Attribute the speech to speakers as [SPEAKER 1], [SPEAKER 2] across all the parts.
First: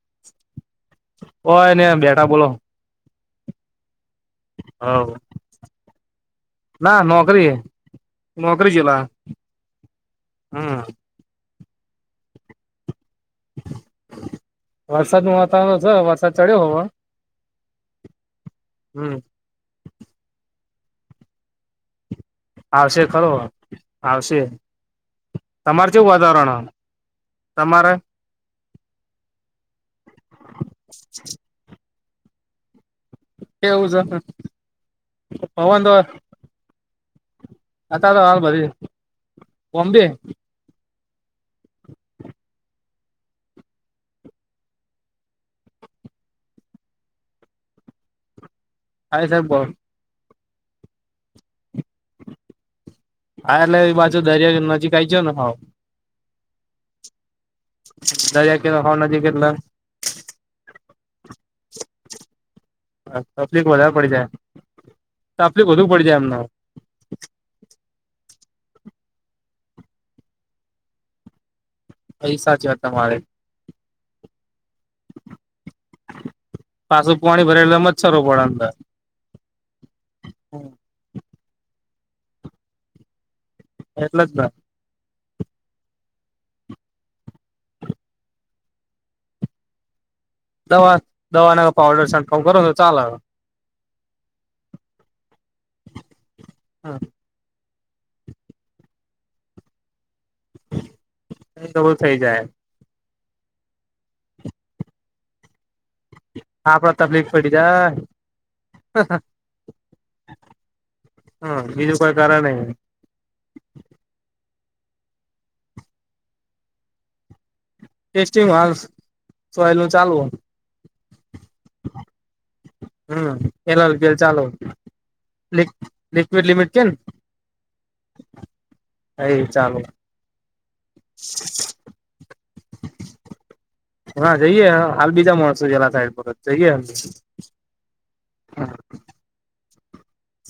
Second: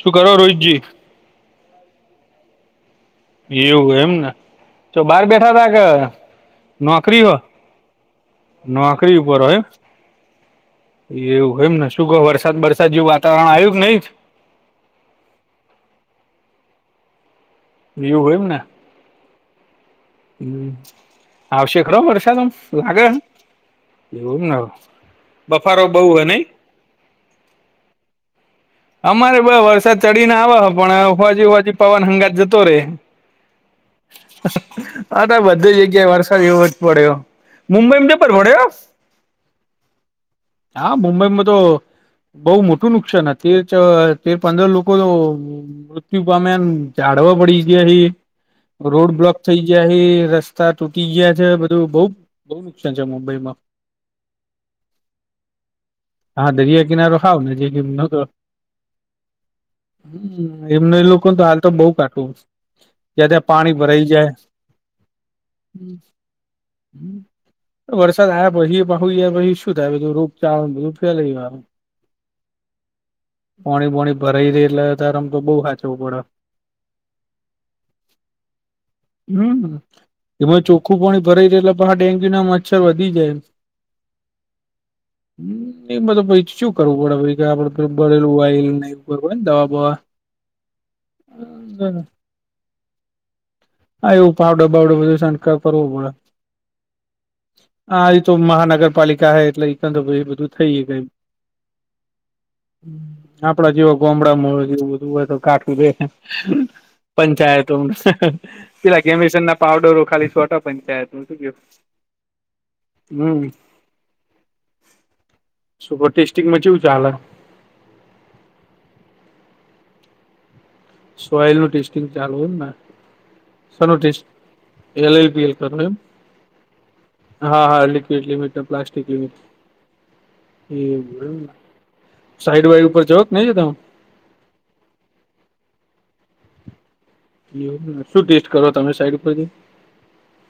[SPEAKER 1] શું કરો રોહિતજી?
[SPEAKER 2] ઓ એ નને બેટા બોલો.
[SPEAKER 1] એવું એમ ને, ચ બહાર બેઠા તા કે નોકરી હો? નોકરી ઉપર હોય.
[SPEAKER 2] હમ.
[SPEAKER 1] એવું હો એમને શું કહો વરસાદ વરસાદ જેવું વાતાવરણ આવ્યું કે નહી જ?
[SPEAKER 2] વરસાદ ન વાતાવરણ છે વરસાદ ચડ્યો હો હ.
[SPEAKER 1] બવું હોય એમ ને.
[SPEAKER 2] હમ.
[SPEAKER 1] હમ આવશે ખરો વરસાદ અમ
[SPEAKER 2] આવશે
[SPEAKER 1] લાગે
[SPEAKER 2] ખરો આવશે
[SPEAKER 1] [unintelligible] બફારો
[SPEAKER 2] તમારે
[SPEAKER 1] બૌ
[SPEAKER 2] કેવું
[SPEAKER 1] હોય ને
[SPEAKER 2] વાતાવરણ તમારે
[SPEAKER 1] અમારે બ વરસાદ ચડીને આવવા પણ ફજી હોજી પવન હંગાજ જતો રે
[SPEAKER 2] કેવું છે
[SPEAKER 1] હા તો બધી
[SPEAKER 2] પવન તો
[SPEAKER 1] જગ્યાએ વરસાદ એવો જ પડ્યો મુંબઈમાં
[SPEAKER 2] હતા
[SPEAKER 1] જ
[SPEAKER 2] તો
[SPEAKER 1] પર
[SPEAKER 2] હાલ બધી
[SPEAKER 1] વડ્યો
[SPEAKER 2] બોમ્બે
[SPEAKER 1] હા મુંબઈમાં તો બહુ મોટું નુકસાન હતું તે તેર પંદર લોકો તો મૃત્યુ પામે ઝાળવા પડી ગયા રોડ
[SPEAKER 2] હા
[SPEAKER 1] બ્લોક
[SPEAKER 2] સાહેબ
[SPEAKER 1] થઈ ગયા શે રસ્તા તૂટી ગયા છે બધું બઉ બઉુ નુકસાન છે મુંબઈમાં
[SPEAKER 2] હા એટલે એ બાજુ દરિયાયો નજીક આ આવી ગયો ને હાવ
[SPEAKER 1] હા દરિયા કીનારો હાવ નજીક એમનો તો
[SPEAKER 2] દરિયા કિનારો હાવ નજીક એટલે
[SPEAKER 1] એમને લોકો તો હાલ તો બોહ કાટું જ્યાં ત્યાં
[SPEAKER 2] તકલીફ
[SPEAKER 1] પાણી
[SPEAKER 2] વધારે
[SPEAKER 1] ભરાઈ
[SPEAKER 2] પડી
[SPEAKER 1] જાય
[SPEAKER 2] તકલીફ વધુ પડી જાય એમને
[SPEAKER 1] [inaudible] વરસાદ આયા પછી પહુ [unintelligible] ગિયા પછી હુ થાય રોગ ચારો બધું ફેલેયું
[SPEAKER 2] પૈસા છે તમારે
[SPEAKER 1] પોણી પોણી ભરાઈ રે એટલે અધારમા તો બો હ હાચવું પડે
[SPEAKER 2] પાછું પાણી ભરે એટલે મચ્છરો પડે અંદર
[SPEAKER 1] હમ એમાં ચોખ્ખું પાણી ભરાય જાય એટલે પાછા ડેન્ગ્યુ ના મચ્છર વધી જાય
[SPEAKER 2] એટલે જ ને
[SPEAKER 1] એ મતલબ પસી શું કરવું પડે કે આપદે બબરેલું વાયલ નહીર હોય ને દવા બવા
[SPEAKER 2] દવા દવા ના પાવડર છટકાવ કરો તો ચાલે
[SPEAKER 1] હા એવું પાવડે બાવડે બધું શંકારવો બોડે.
[SPEAKER 2] હા.
[SPEAKER 1] હા એ તો મહાનગરપાલિકા હ એટલે એ બધું થઈ ગ ગમ.
[SPEAKER 2] તો બ થઇ જાય.
[SPEAKER 1] આપડા જેવ ગોમડામાં જેવું બધું હોય તો કાટું બે.
[SPEAKER 2] આપડે તકલીફ પડી
[SPEAKER 1] પંચાયતો
[SPEAKER 2] જાય
[SPEAKER 1] પેલા ગેમસન ના પાવડરો ખાલી છોટા પંચાયત.
[SPEAKER 2] હા બીજું કોઈ કારણ નહી.
[SPEAKER 1] હમ, સુપર ટેસ્ટીંગમાંચવું ચાલ?
[SPEAKER 2] ટેસ્ટિંગ વા સલું ચાલુ હો.
[SPEAKER 1] સોયલ નું ટેસ્ટિંગ ચાલુ હોય ને.
[SPEAKER 2] હમ એલા
[SPEAKER 1] શેનું
[SPEAKER 2] ગ
[SPEAKER 1] ટેસ્ટ
[SPEAKER 2] ચાલો,
[SPEAKER 1] એલ એલ પી એલ કરો એમ
[SPEAKER 2] લિક્વીિડ લિમિટ કે?
[SPEAKER 1] હા હા લિક્વિડ લિટ પ્લાસ્ટિક
[SPEAKER 2] અ એ ચાલો.
[SPEAKER 1] એ બ સાઈડ વાઈ ઉપર જ કે નઈ ત?
[SPEAKER 2] હા જઈએે હાલ બીજા માણસ જેલા સાઈડ જઈએ.
[SPEAKER 1] શું ટેસ્ટ કરો તમે સાઈટ પરથી?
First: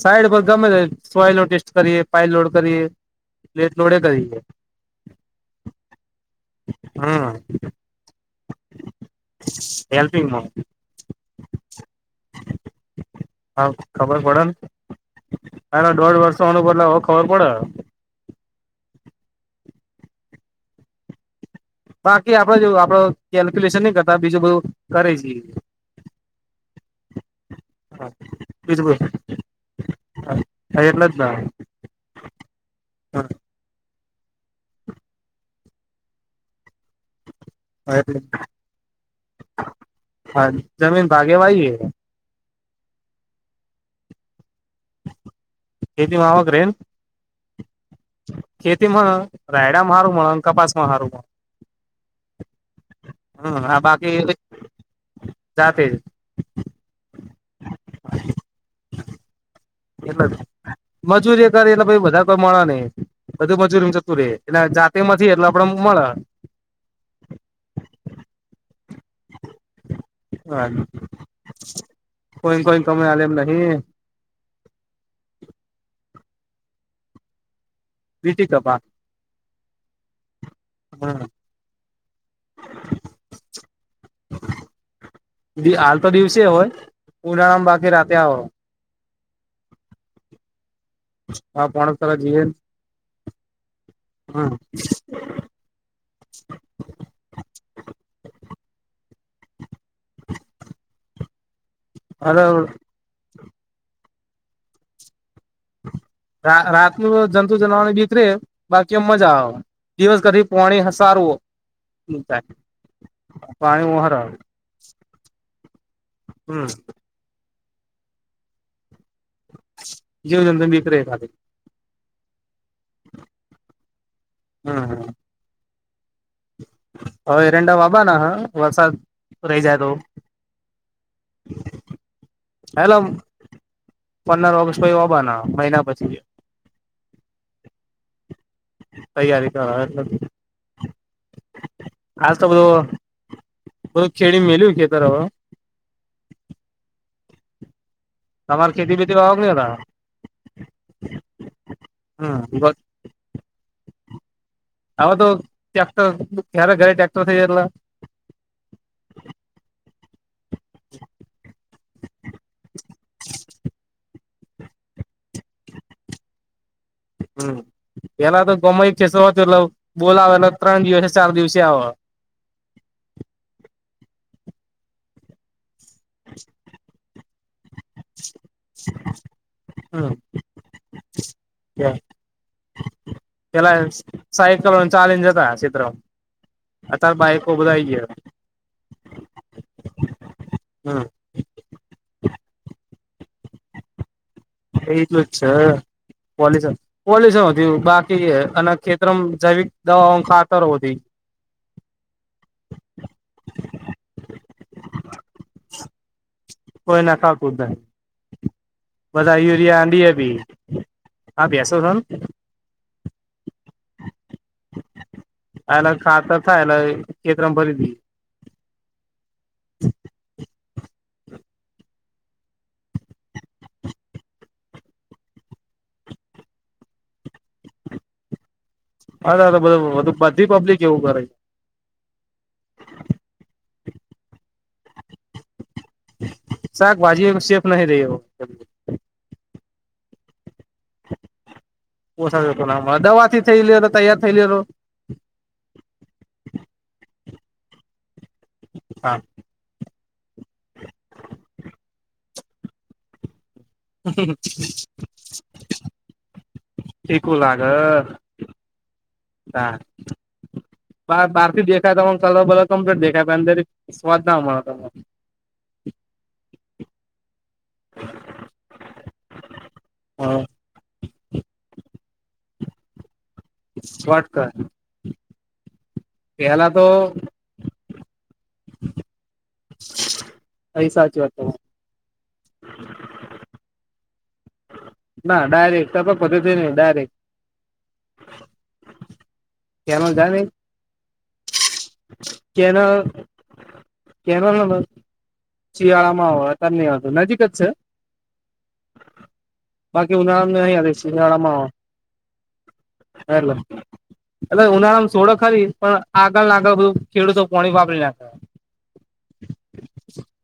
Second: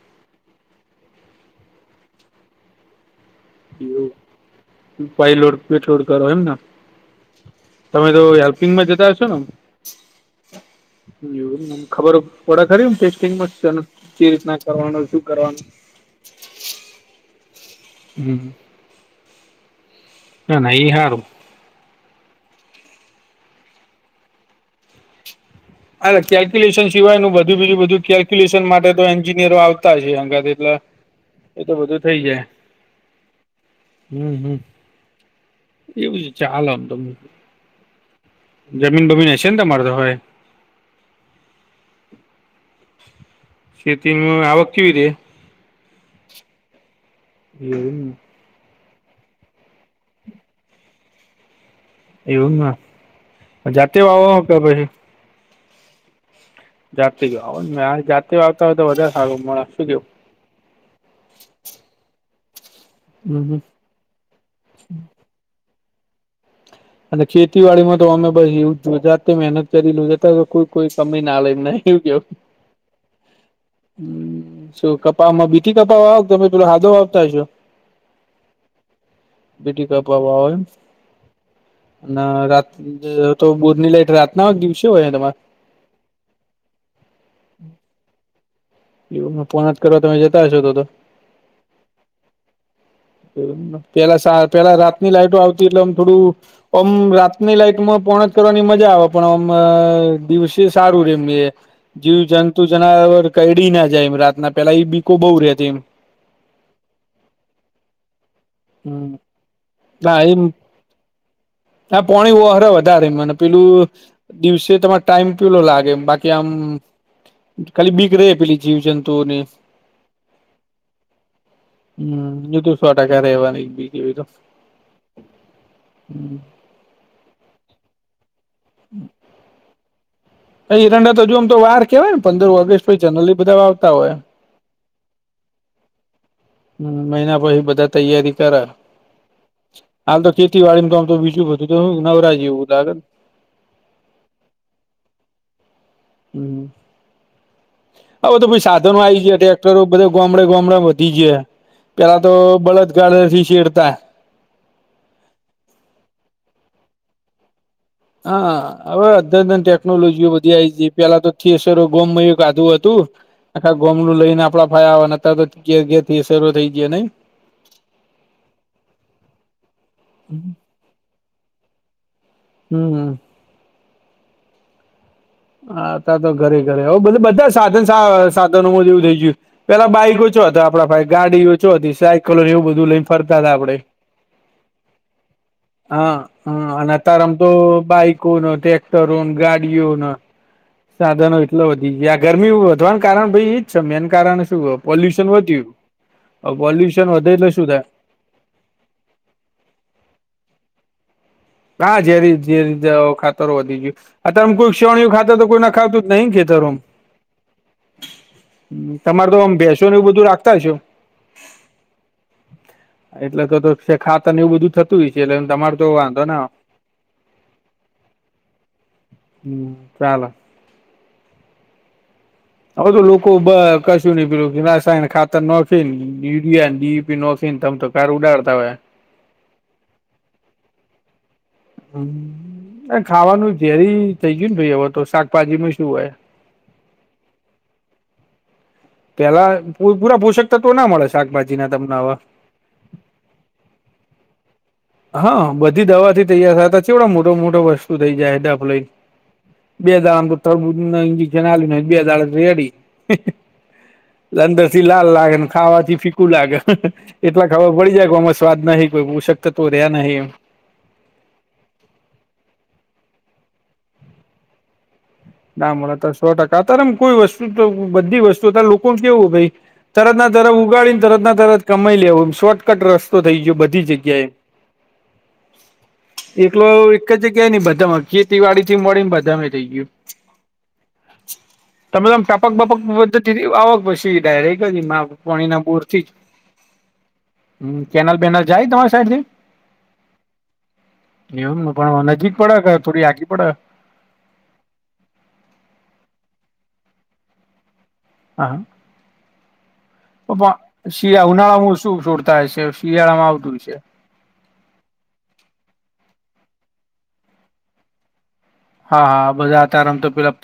[SPEAKER 2] સાઈડ પર ગમે સોય ટેસ્ટ કરીએ પાઇપ લોડ કરીએ, પ્લેટ લોડે કરીએ.
[SPEAKER 1] પાય લોડ પેટલોડ કરો એમ ને?
[SPEAKER 2] હમ
[SPEAKER 1] તમે તો હેલ્પિંગમાં જતા હશો ને?
[SPEAKER 2] હેલ્પિંગમાં
[SPEAKER 1] મ ખબર ઓડા ખરી ટેસ્ટિંગ
[SPEAKER 2] હા
[SPEAKER 1] કે રીતના કરવાનું શું કરવાનું.
[SPEAKER 2] તાર દોઢ વર્ષ વાનું પદલેવવે ખબર પડે.
[SPEAKER 1] હમ. હા નઈ હારું.
[SPEAKER 2] બાકી આપડે જો આપડ કેલ્ક્યુલેશન નહી કરતા બીજું બધું કરે જએ.
[SPEAKER 1] અલા કેલ્ક્યુલેશન સિવાય નું બધું બીજું બધું કેલ્ક્યુલેશન
[SPEAKER 2] બીજું
[SPEAKER 1] માટે તો એન્જિનિયરો આવતા છે હગાથે એટલે.
[SPEAKER 2] હ એટલે જ ના
[SPEAKER 1] ઇ તો બધું થઇ જાય. હમ હમ એવું ચાલો તો.
[SPEAKER 2] હ
[SPEAKER 1] જમીન બમીન હશે ને તમારે તો હવે
[SPEAKER 2] જમીન ભાગે વાઈએ
[SPEAKER 1] ખેતીમાં આવક કેવી રે
[SPEAKER 2] ખેતીમાં આવક રે.
[SPEAKER 1] એવું
[SPEAKER 2] ખેતીમાં રાયડમાં હારું કપાસમાં હારું
[SPEAKER 1] એવું ના જાતે વાવો તો પછી.
[SPEAKER 2] જાતેજ
[SPEAKER 1] જાતેજ વાવાનુ મે જાતે વા આવતા હોય તો વધારે સારું મળે. શું કેવું
[SPEAKER 2] એટલે મજૂરી કરે એટલે બધે કામાળા ન‌ઈ
[SPEAKER 1] હમ હમ
[SPEAKER 2] બધું મજૂરી જતું રે એટલે જાતેમાં નથી એટલે આપડે મળે
[SPEAKER 1] અને ખેતીવાડી માં તો અમે બ એવું જાતે મહેનત કરી લ લોજતા કોઈ
[SPEAKER 2] મળે
[SPEAKER 1] કોઈ કય ના લે એને એવું કે
[SPEAKER 2] કમે આલેમ નહી
[SPEAKER 1] હ શું કપામાં બીઠી કપા વાવ તમે પેલો હાદો વાવતા હશો
[SPEAKER 2] પીટી કપા
[SPEAKER 1] બીટી કપા વાવો એમ
[SPEAKER 2] હમ
[SPEAKER 1] અને રાત તો બોધની લાઈટ રાતના દિવસે હોય ને તમારે.
[SPEAKER 2] હાલ તો દિવસે હોય ઉનાળામાં બાકી રાતે આવ
[SPEAKER 1] એવ ફોન જ કરવા તમે જતા હશો તો તો
[SPEAKER 2] આ પોણક તરફ જઈએ
[SPEAKER 1] પેલા સાત પેલા રાત ની લાઈટો આવતી એટલે આમ થોડું આમ રાતની લાઈટમાં પોણ જ કરવાની મજા આવે પણ આમ દિવસે સારું રે એમની એ જીવ
[SPEAKER 2] અરે
[SPEAKER 1] જંતુ જનાવર કેડી ના જાય એમ રાતના પેલા એ બીકો બહુ રેતી એમ
[SPEAKER 2] રા રાત નું જંતુ જનવાની બીક રે
[SPEAKER 1] એમ
[SPEAKER 2] બાકી મજા આવે દિવસ
[SPEAKER 1] એમ
[SPEAKER 2] ઘથી પોણી હસારવું
[SPEAKER 1] ના પોણી ઓરે વધારે મને પેલું
[SPEAKER 2] પાણી ઓહરા
[SPEAKER 1] દિવસે તમારે ટાઈમ પેલો લાગે બાકી આમ.
[SPEAKER 2] હમ
[SPEAKER 1] ખાલી બીક રહે પેલી જીવજંતુઓની.
[SPEAKER 2] જીવ જંતુ બીક રે ખાલી
[SPEAKER 1] હમ એ તો સો ટકા રહેવાની બીક એ બી તો
[SPEAKER 2] હમ હમ
[SPEAKER 1] હમ
[SPEAKER 2] હ એરંડા વાવા ના વરસાદ રહી જાય તો.
[SPEAKER 1] ભ એરંડા તો જો આમ તો વાર કેવાય ને પંદર ઓગસ્ટ પે
[SPEAKER 2] એટલે
[SPEAKER 1] જનલી બધા વાવતા હોય.
[SPEAKER 2] પંદર ઓગસ્ટ પછી વાબાના મહિના પછી
[SPEAKER 1] હમ મહિના પછી બધા તૈયારી કરા
[SPEAKER 2] તૈયારી કર એટ
[SPEAKER 1] હાલ તો ખેતીવાડી કોમ તો બીજું બધું તો નવરા જેવુ તારે
[SPEAKER 2] બ ખ ખેડી મેલી ખેતર વાવા
[SPEAKER 1] હમ હવે તો
[SPEAKER 2] તમારે
[SPEAKER 1] સાધનો
[SPEAKER 2] ખેતી બેતી
[SPEAKER 1] આવી જ
[SPEAKER 2] વાવો કે નઈ
[SPEAKER 1] ટ્રેક્ટરો
[SPEAKER 2] વાવો
[SPEAKER 1] બધે ગામડે ગામડે વધી જ પેલા તો
[SPEAKER 2] હમ
[SPEAKER 1] બળદ. ગળે સી સેડતા
[SPEAKER 2] હવે તો ટ્રેક્ટર ઘરે ઘરે ટ્રેક્ટર થઇ જટલા
[SPEAKER 1] હા હવે અદન અન ટેકનોલોજી બધી આ છે પેલા તો થિયેસરો ગોમમા એ કાધું હતું. આખા ગોમલું લઈ ને આપડા ફાયા ને અત્યારે તો થી શરૂ થઈ જે નઈ
[SPEAKER 2] હમ પેલા તો ગમાઈ છેસ એટ બોલાવે એલે ત્રણ દિવસે ચાર દિવસે આવે
[SPEAKER 1] હમ હમ આા ત તો ઘરે ઘરે આવું બધા બધા સાધ સાધનોમાં એવું થઈ ગયું પેલા
[SPEAKER 2] હમ
[SPEAKER 1] બાઈક ઓછો હતો આપડા ભાઈ ગાડી ઓછો હતી સા પેલા એવું બધું લઈને ફરતા હતા
[SPEAKER 2] પેલા
[SPEAKER 1] આપડે
[SPEAKER 2] સાયકલો ચાલીને જતા ક્ષેત્ર
[SPEAKER 1] હા હા અને અત્યારે આમ તો
[SPEAKER 2] બાઈકો બધા આઈ ગયા
[SPEAKER 1] બાઈકો ન ટટેક્ટરો ગાડીઓ ન
[SPEAKER 2] હમ
[SPEAKER 1] સાધનો એટલો વધી યા ગરમી વધવાનું કારણ ભાઈ એજ છે મેન કારણ શું
[SPEAKER 2] એટલું
[SPEAKER 1] પોલ્યુશન
[SPEAKER 2] જ છે
[SPEAKER 1] વધયું પોલ્યુશન વધે એટલે શું થાય
[SPEAKER 2] અને ખેતરમ જૈવિક દવાઓ ખાતરથી
[SPEAKER 1] હા જે ર જે રતે ખાતર વધી ગયું અમ કોઈ ક્ષણયાતર કોઈ ના ખાાવતું જ નહી ખેચારમ
[SPEAKER 2] કોઈ નાખાતું જ નહી
[SPEAKER 1] તમારે
[SPEAKER 2] બધા
[SPEAKER 1] તો આમ
[SPEAKER 2] યુરિયા
[SPEAKER 1] બેસોને એવું બધું
[SPEAKER 2] ડીએપી
[SPEAKER 1] રાખતા હ છેો
[SPEAKER 2] આ ભેસો છે ને
[SPEAKER 1] એટલે તો છે ખાતને એવું બધું થતું હોય છે એટલે તમાર તો વાંધો ને
[SPEAKER 2] કેતરા ભરી દ
[SPEAKER 1] હમ ચાલ હવે તો લોકો કશું નહી પીું રાસાયણ ખાતર નખે ને ર ડીપી નખીને તમ તો કાર ઉડાડતા હોય
[SPEAKER 2] હાાા બધું બધું બધી પબ્લિક એવું કરે
[SPEAKER 1] હમ ખાવાનું ઝેરી થઇ ગયું ને ભાઈ હવે તો શાકભાજી માં શું હોય
[SPEAKER 2] શાકભાજી સેફ નહી રહી
[SPEAKER 1] પેલા પુરા પોષકતા તો ના મળે શાકભાજી ના તમને હવા
[SPEAKER 2] ઓછ દવાથી થઈ લેલો તૈયાર થઈ લેલો
[SPEAKER 1] હા બધી દવાથી તૈયાર થતા છેવડા મોટો મોટો વસ્તુ થઈ જાય ડાફ લઈ
[SPEAKER 2] હા
[SPEAKER 1] બે દાડામાં જ્યું બે દાડા રેડી લંદરથી લાલ લાગે ખાવાથી ફીકુ લાગે
[SPEAKER 2] ઠીકું
[SPEAKER 1] એટલા
[SPEAKER 2] લાગે
[SPEAKER 1] ખાવા પળી જાય આમાં સ્વાદ નહીિ કોઈ પષક તવ રહ્યા નહીં
[SPEAKER 2] બ બહાર થી દેખાય તને કલર બલર કમ્પ્લીટ દેખાય અંદર સ્વાદ ના અ તને
[SPEAKER 1] ડ ઓ તો સો ટકા ત એમ કોઈ વસ્તુ બધી વસ્તુ હતા લોકો ન કેવું ભાઈ તરત ના
[SPEAKER 2] તમને
[SPEAKER 1] તરત ગાડીને તરત ના તરત કમાઈ લેવો શોર્ટકટ રસ્તો થઈ ગયો બધી જગ્યાએ
[SPEAKER 2] શોર્ટકટ
[SPEAKER 1] એકલો
[SPEAKER 2] પેલા તો
[SPEAKER 1] એક જ ક ન બધામાં ખેતીવાડી થી મળીને બધામે થઇ ગયું
[SPEAKER 2] અહી સાચી વાત
[SPEAKER 1] તમે તોમ ટાપક બાપક આવક પ ડાયરેક મા
[SPEAKER 2] ના
[SPEAKER 1] કોણીના બૂર
[SPEAKER 2] ડાયરેક્ટ
[SPEAKER 1] થી જ
[SPEAKER 2] ટપક પદ્ધતિ નહી ડાયરેક્ટ
[SPEAKER 1] હમ કેનાલ બેનાલ જાય તમારી સાઈડ થી
[SPEAKER 2] કેમાં ગમે
[SPEAKER 1] એવમ પણ નજીક પડે કે થોડી આગી પડે
[SPEAKER 2] કે શિયાળા માં આવે ત હતું નજીક જ છે બાકી
[SPEAKER 1] હાા પપા
[SPEAKER 2] ઉનાળામાં નહીં આવે
[SPEAKER 1] શિયા
[SPEAKER 2] શિયાળામાં
[SPEAKER 1] ઉનાળામાં શું છોડતા છે શિયાળામાં આવતું છે
[SPEAKER 2] એટ ઉનાળામાં છોડો ખરી પણ આગળ આગળ બધું ખેડૂતો પોણી વાપરી નાખે
[SPEAKER 1] હા હા બધા આતામ તો પેલા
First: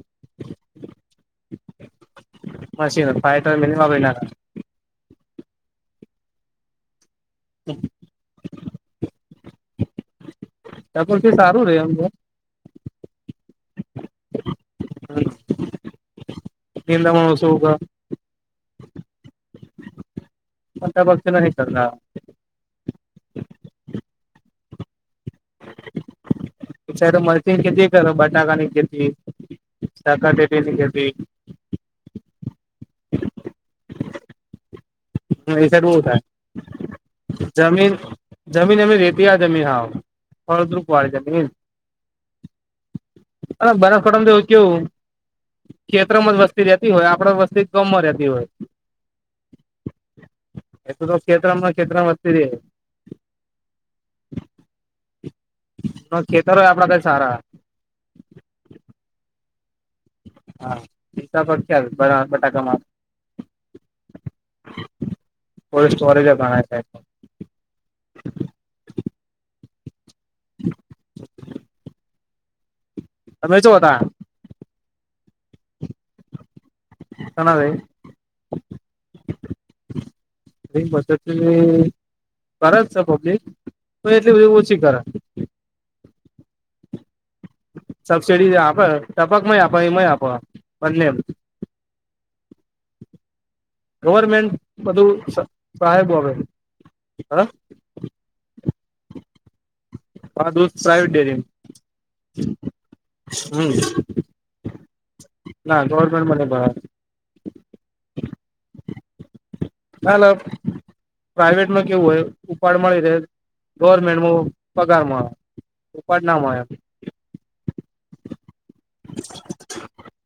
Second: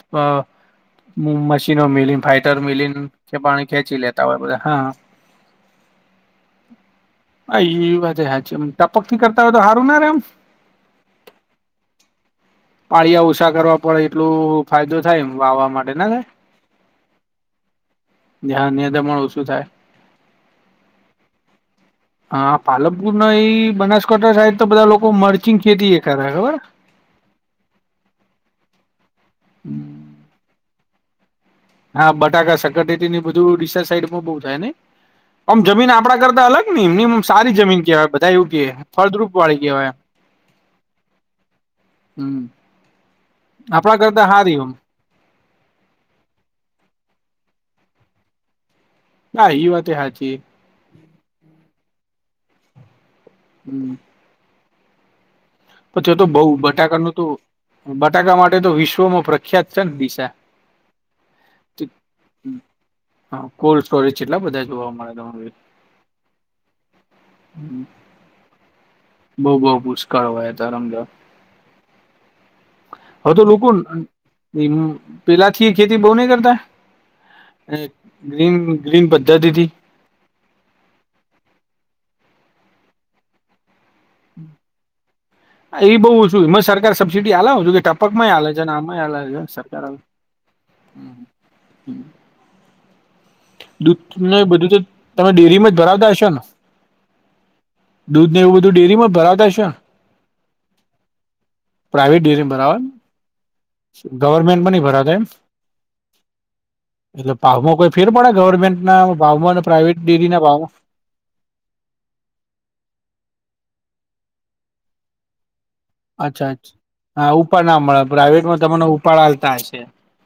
[SPEAKER 1] હ મશીનો મિલી ફાઈટર મિલીને
[SPEAKER 2] મશીન
[SPEAKER 1] કે
[SPEAKER 2] ફાઈટર
[SPEAKER 1] પાણી
[SPEAKER 2] મિલ
[SPEAKER 1] ખેંચી
[SPEAKER 2] વાપરી નાખે
[SPEAKER 1] લેતા હોય બધા હા અ વા હ છે પક્કી કરતા હોય તો હારું ના રે એમ
[SPEAKER 2] ત્યાંી સારું રે એમ
[SPEAKER 1] પાળિયા ઉછા કરવા પડે એટલું ફાયદો થાય એમ વાવા માટે ને
[SPEAKER 2] પત્નીંદ મણસગ
[SPEAKER 1] જ્યાં નિયંતમણ ઓછું થાય
[SPEAKER 2] પણતા પક્ષના ન સર ના
[SPEAKER 1] હા પાલકપુર ના એ બનાસકાંઠા સાઈડ તો બધા લોકો મરચિંગ ખેતી એ કરે ખબર
[SPEAKER 2] મરચ ની ખેતી કર બટનાકાાની ખેતી શકાર પટી ની ખેતી
[SPEAKER 1] હા બટાકા સકટેેતી ને બધુંડીશ સાઈડમાં બહુ થાય ને આમ
[SPEAKER 2] એ સાઈડ
[SPEAKER 1] જમીન
[SPEAKER 2] બહુ થાય
[SPEAKER 1] આપણા કરતા અલગ એમમ સારી જમીન કહેવાય બધા એવું કે ફળદ્રુપ વાળી કહેવાય
[SPEAKER 2] હળદ્રુ કવાળજની
[SPEAKER 1] હમ.
[SPEAKER 2] અને
[SPEAKER 1] આપડા
[SPEAKER 2] બનાસકાંઠા
[SPEAKER 1] કરતા
[SPEAKER 2] તોવું
[SPEAKER 1] હારી એમ
[SPEAKER 2] કેવું ક્ષેત્રમાં જ વસ્તી રહેતી હોય આપડે વસ્તી કમમાં રહેતી હોય
[SPEAKER 1] ના ઈ વાત એ હાચી
[SPEAKER 2] [unintelligible] કેેત્રમમાં કેેત્રમ વસ્તી રે
[SPEAKER 1] હમ. પછી તો બઉ
[SPEAKER 2] ખેતરો આપડા કઈ
[SPEAKER 1] બટાકાનું તો
[SPEAKER 2] સારા
[SPEAKER 1] બટાકા માટે તો વિશ્વમાં પ ખયાત છે, ન દિશા
[SPEAKER 2] હા હિસાબ ખ્યાલ બટાકામાં
[SPEAKER 1] હા કોલ્ડ સ્ટોરેજ છેટલા બધા જોવા મળે
[SPEAKER 2] કોલ્ડ સ્ટોરેજ ગણાય છે
[SPEAKER 1] બઉ બઉ પુષ્કાળ વાયા તારમજ હવે તો
[SPEAKER 2] તમે
[SPEAKER 1] લોકો
[SPEAKER 2] શું હતા
[SPEAKER 1] [unintelligible] પેલા થી ખેતી બો નય કરતા
[SPEAKER 2] ઘણા
[SPEAKER 1] ગ્રીન ગ્રીન પદ્ધતિથી
[SPEAKER 2] એ પદ્ધતિ કરે છે, પબ્લિક એટલી બ ઓછી કરે
[SPEAKER 1] હ એ બો ઓછું મ સરકાર સબસિડી હલાવ છું કે ટપકમાં હાલે છે અને આમાં આલા છે સરકાર આવે
[SPEAKER 2] [unintelligible] બલેમ
[SPEAKER 1] હમ દૂધ ને બધું તો તમે ડેરીમાં જ
[SPEAKER 2] સાહેબ
[SPEAKER 1] ભરાવતા હશો
[SPEAKER 2] આપે
[SPEAKER 1] ને
[SPEAKER 2] હા
[SPEAKER 1] દૂધ ને એવું બધું ડેરીમાં ભરાવતા છે.
[SPEAKER 2] આ દુધ સાય ડેરી
[SPEAKER 1] પ્રાાઈવેટ ડેરી
[SPEAKER 2] હમ
[SPEAKER 1] ભરાવે ગવર્મેન્ટમા નય ભરાતા એમ
[SPEAKER 2] ના ગવર્મેન્ટ મને
[SPEAKER 1] એટલે ભવમાં કોઈ ફેર પડે ગવર્મેન્ટના ભાવમાં અને પ્રાઇવેટ ડેરીના ભાવમાં
[SPEAKER 2] પ્રાાઈવેટમાં કેવું હોય ઉપાડ મળી રે ગવર્મેન્ટમાં પગાર મળે ઉપાડ ના
[SPEAKER 1] અચ્છા
[SPEAKER 2] મળે
[SPEAKER 1] અચ્છ હા ઉપાડ ના મળે પ્રઇવેટમાં તમને ઉપાડ હાલતા હશે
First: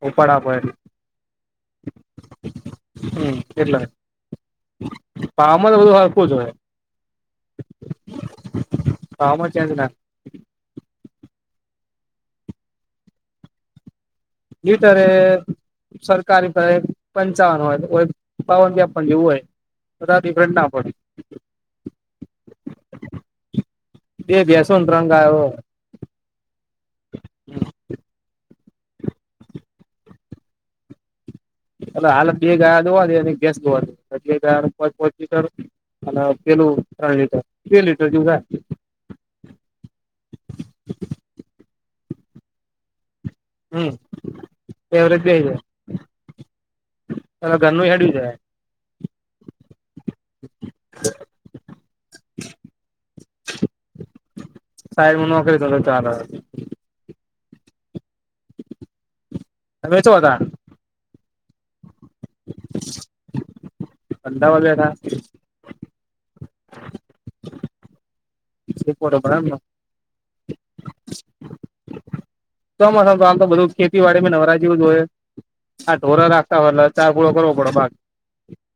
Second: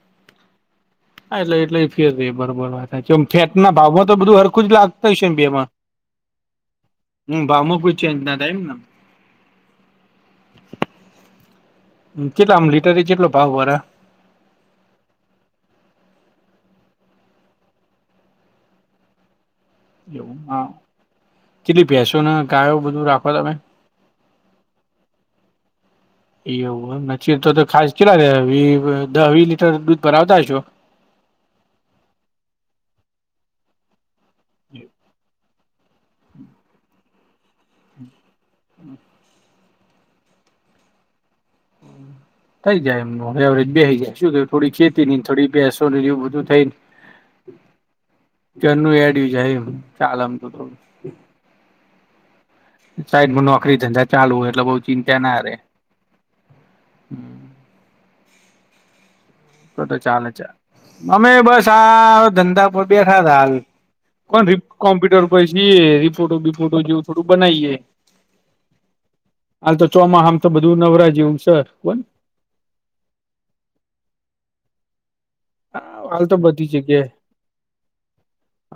[SPEAKER 2] ઉપાડ આપે
[SPEAKER 1] હા એટલે એટલે ફેર રેય બરોબર
[SPEAKER 2] હમ
[SPEAKER 1] ફેટ ના
[SPEAKER 2] એટલે
[SPEAKER 1] ભાવ માં તો બધું હર કુ લાગતા હોય છે બે માં
[SPEAKER 2] ભાવમાં તો બધું હરખું જ હોય
[SPEAKER 1] હ ભાવો કો ચેન્જ ના થાય એમ ન
[SPEAKER 2] ભાવમાં ચેન્જ ના
[SPEAKER 1] કેટલા આમ લીટરથી કેટલો ભાવ ભરે
[SPEAKER 2] લનીરે સરકારી પહી પંચાવન હોય તો બાવન તેપન જેવું હોય બધા
[SPEAKER 1] એવ હ
[SPEAKER 2] ડિફરન્ટ ના પડે
[SPEAKER 1] કેટલી ભેસો ને ગાયો બધું રાખો તમે?
[SPEAKER 2] બે ભેસો ન ત્રણ ગાયો
[SPEAKER 1] હ એવુ [unintelligible] તો તો ખાસ કેેલા રે દ વી લીટર દૂધ ભરાવતા હશો
[SPEAKER 2] એટલે હા બે ગાય દોવા દે અને ગેસ દોવા દે [unintelligible] અને પેલું ત્રણ લીટર કે લીટર જેવુ થાય
[SPEAKER 1] હમ. થઈ જાય મોહે એવરેજ બી
[SPEAKER 2] હમ
[SPEAKER 1] જાય ચુલી થોડી ખેતી
[SPEAKER 2] એવરેજ
[SPEAKER 1] ની
[SPEAKER 2] બેહી
[SPEAKER 1] થોડી
[SPEAKER 2] જાય
[SPEAKER 1] બેસો ને એવું બધું થઈ
[SPEAKER 2] ઘરનું હેડ્યું છે.
[SPEAKER 1] ધરનુ એડયું જ ચાલે આમ તો તો સાઈમાં નોકરી ધંધા ચાલુ હોય એટલે બોવ ચિંતા ના રે
[SPEAKER 2] ચાર
[SPEAKER 1] તો તો
[SPEAKER 2] તમે ચો
[SPEAKER 1] ચાલે
[SPEAKER 2] તા
[SPEAKER 1] ચા અમે બસ આ ધંધા પર બેથાતા હાલ કોન રી
[SPEAKER 2] ધંધામાં બેઠા
[SPEAKER 1] કોમ્પ્યુટર પછી રિપોર્ટો બિપોટો જેવું થોડું બનાવીએે
[SPEAKER 2] [inaudible]
[SPEAKER 1] હાલ તો ચોમાહામ તો બધું નવરા જેવું છે, કોન
[SPEAKER 2] તોસ તો આમ તો બધું ખેતીવાડી નવરા જેવું જોઈએ. આ
[SPEAKER 1] હાલ
[SPEAKER 2] ઢોરા
[SPEAKER 1] તો
[SPEAKER 2] રાખતા
[SPEAKER 1] બધી
[SPEAKER 2] હોય એટલે
[SPEAKER 1] જગ્યાએ
[SPEAKER 2] ચાર ગુળો કરવો પડે ભાગ.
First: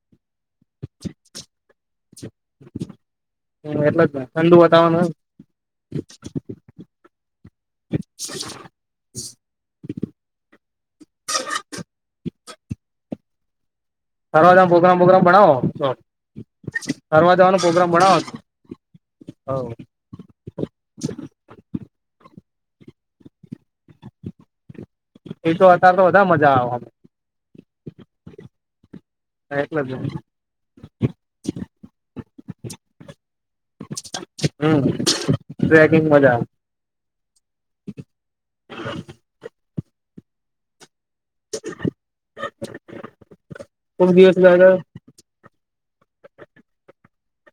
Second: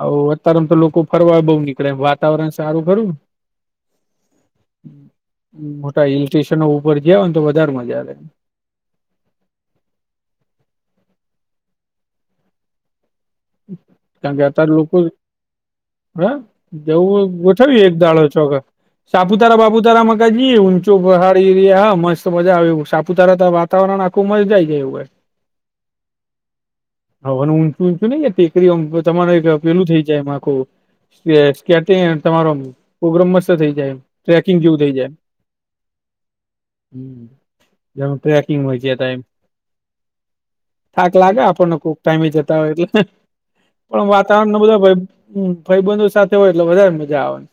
[SPEAKER 1] આવું અત્યારેમ તો લોકો ફરવા બહુ નીકળે વાતાવરણ સારું ખરું ને.
[SPEAKER 2] હૈ એટલ જ ને ઠંડુ વાતાવરણ હોય
[SPEAKER 1] મોટા હિલ
[SPEAKER 2] ને.
[SPEAKER 1] સ્ટેશનો ઉપર જાઓ ને તો વધારે મજા આવે લે. હમ્મ. કારણ કે
[SPEAKER 2] ફરવા જવાનો
[SPEAKER 1] અત્યારે લોકો
[SPEAKER 2] પ્રોગ્રામ પ્રોગ્રામ બનાવો તો
[SPEAKER 1] હ જવું
[SPEAKER 2] ફરવા જવાનો
[SPEAKER 1] ગોઠવી
[SPEAKER 2] પ્રોગ્રામ
[SPEAKER 1] એક
[SPEAKER 2] બનાવો
[SPEAKER 1] દાળો ચોગે. સાપુતારા
[SPEAKER 2] હ
[SPEAKER 1] બાપુતારા માં તા ની હે ઊંચો પહાડી એરિયા હા મસ્ત મજા આવે સાપુતારા ત વાતાવરણ આખું મસ્ત જઈ જાય એવું હોય.
[SPEAKER 2] એ તો અત્યારે તો બધા મજા આવે
[SPEAKER 1] હવાનું ઊંચું ઊંચું નહી હે. તે આમ કે તમારે એક
[SPEAKER 2] એટલે
[SPEAKER 1] પેલું
[SPEAKER 2] જ
[SPEAKER 1] થઈ જાય એમ આખું. ખી એ સ્કેટંગ તમારો પ્રગ્રમ મસ્ત થઈ જાય ટ્રેકિંગ
[SPEAKER 2] હમ
[SPEAKER 1] જેવું થઇ જાય.
[SPEAKER 2] ટ્રેકિંગ મજા આવ
[SPEAKER 1] હમ્મ, જેમ ટ્રેકિંગ હોય છે એ ટાઈમ. થાક લાગે આપણને કોક ટાઈમે જતા હોય એટલે હે.
[SPEAKER 2] ખુબ
[SPEAKER 1] પણ
[SPEAKER 2] દિવસ
[SPEAKER 1] વાતાવરણને બધા
[SPEAKER 2] મજા
[SPEAKER 1] ભાઈબંધ સાથે હોય એટલે વધારે મજા આવે.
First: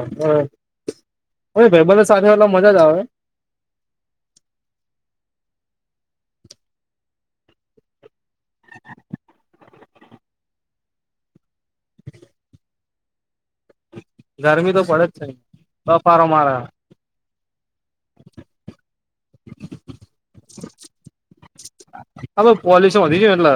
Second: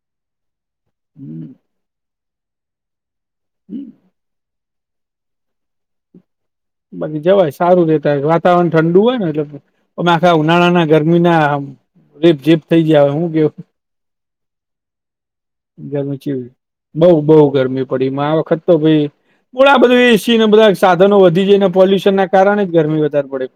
[SPEAKER 2] એમ તો એ ભાઈબંધ ને સાથે એલા મજા જ આવે.
[SPEAKER 1] હમ્મ. બધી જવાય સારું રેતા વાતાવરણ ઠંડુ હોય ને એટલેમે આખા ઉનાળાના ગરમીના. રેપ જીપ થઇ જાએ હું કેવું.
[SPEAKER 2] ગરમી તો પડે જ છે.
[SPEAKER 1] ગરમી
[SPEAKER 2] બફારો મારે
[SPEAKER 1] ચી બઉ બઉ ગરમી પડી માટે વખત તો ભાઈ પોલા આ બધું એ સી ને બધા સાધનો વધી જાય ને પોલ્યુશન ના
[SPEAKER 2] હવે
[SPEAKER 1] કારણે જ
[SPEAKER 2] પોલ્યુશન
[SPEAKER 1] ગરમી
[SPEAKER 2] વધી
[SPEAKER 1] વધારે
[SPEAKER 2] ગયું
[SPEAKER 1] પડે.
[SPEAKER 2] એટલે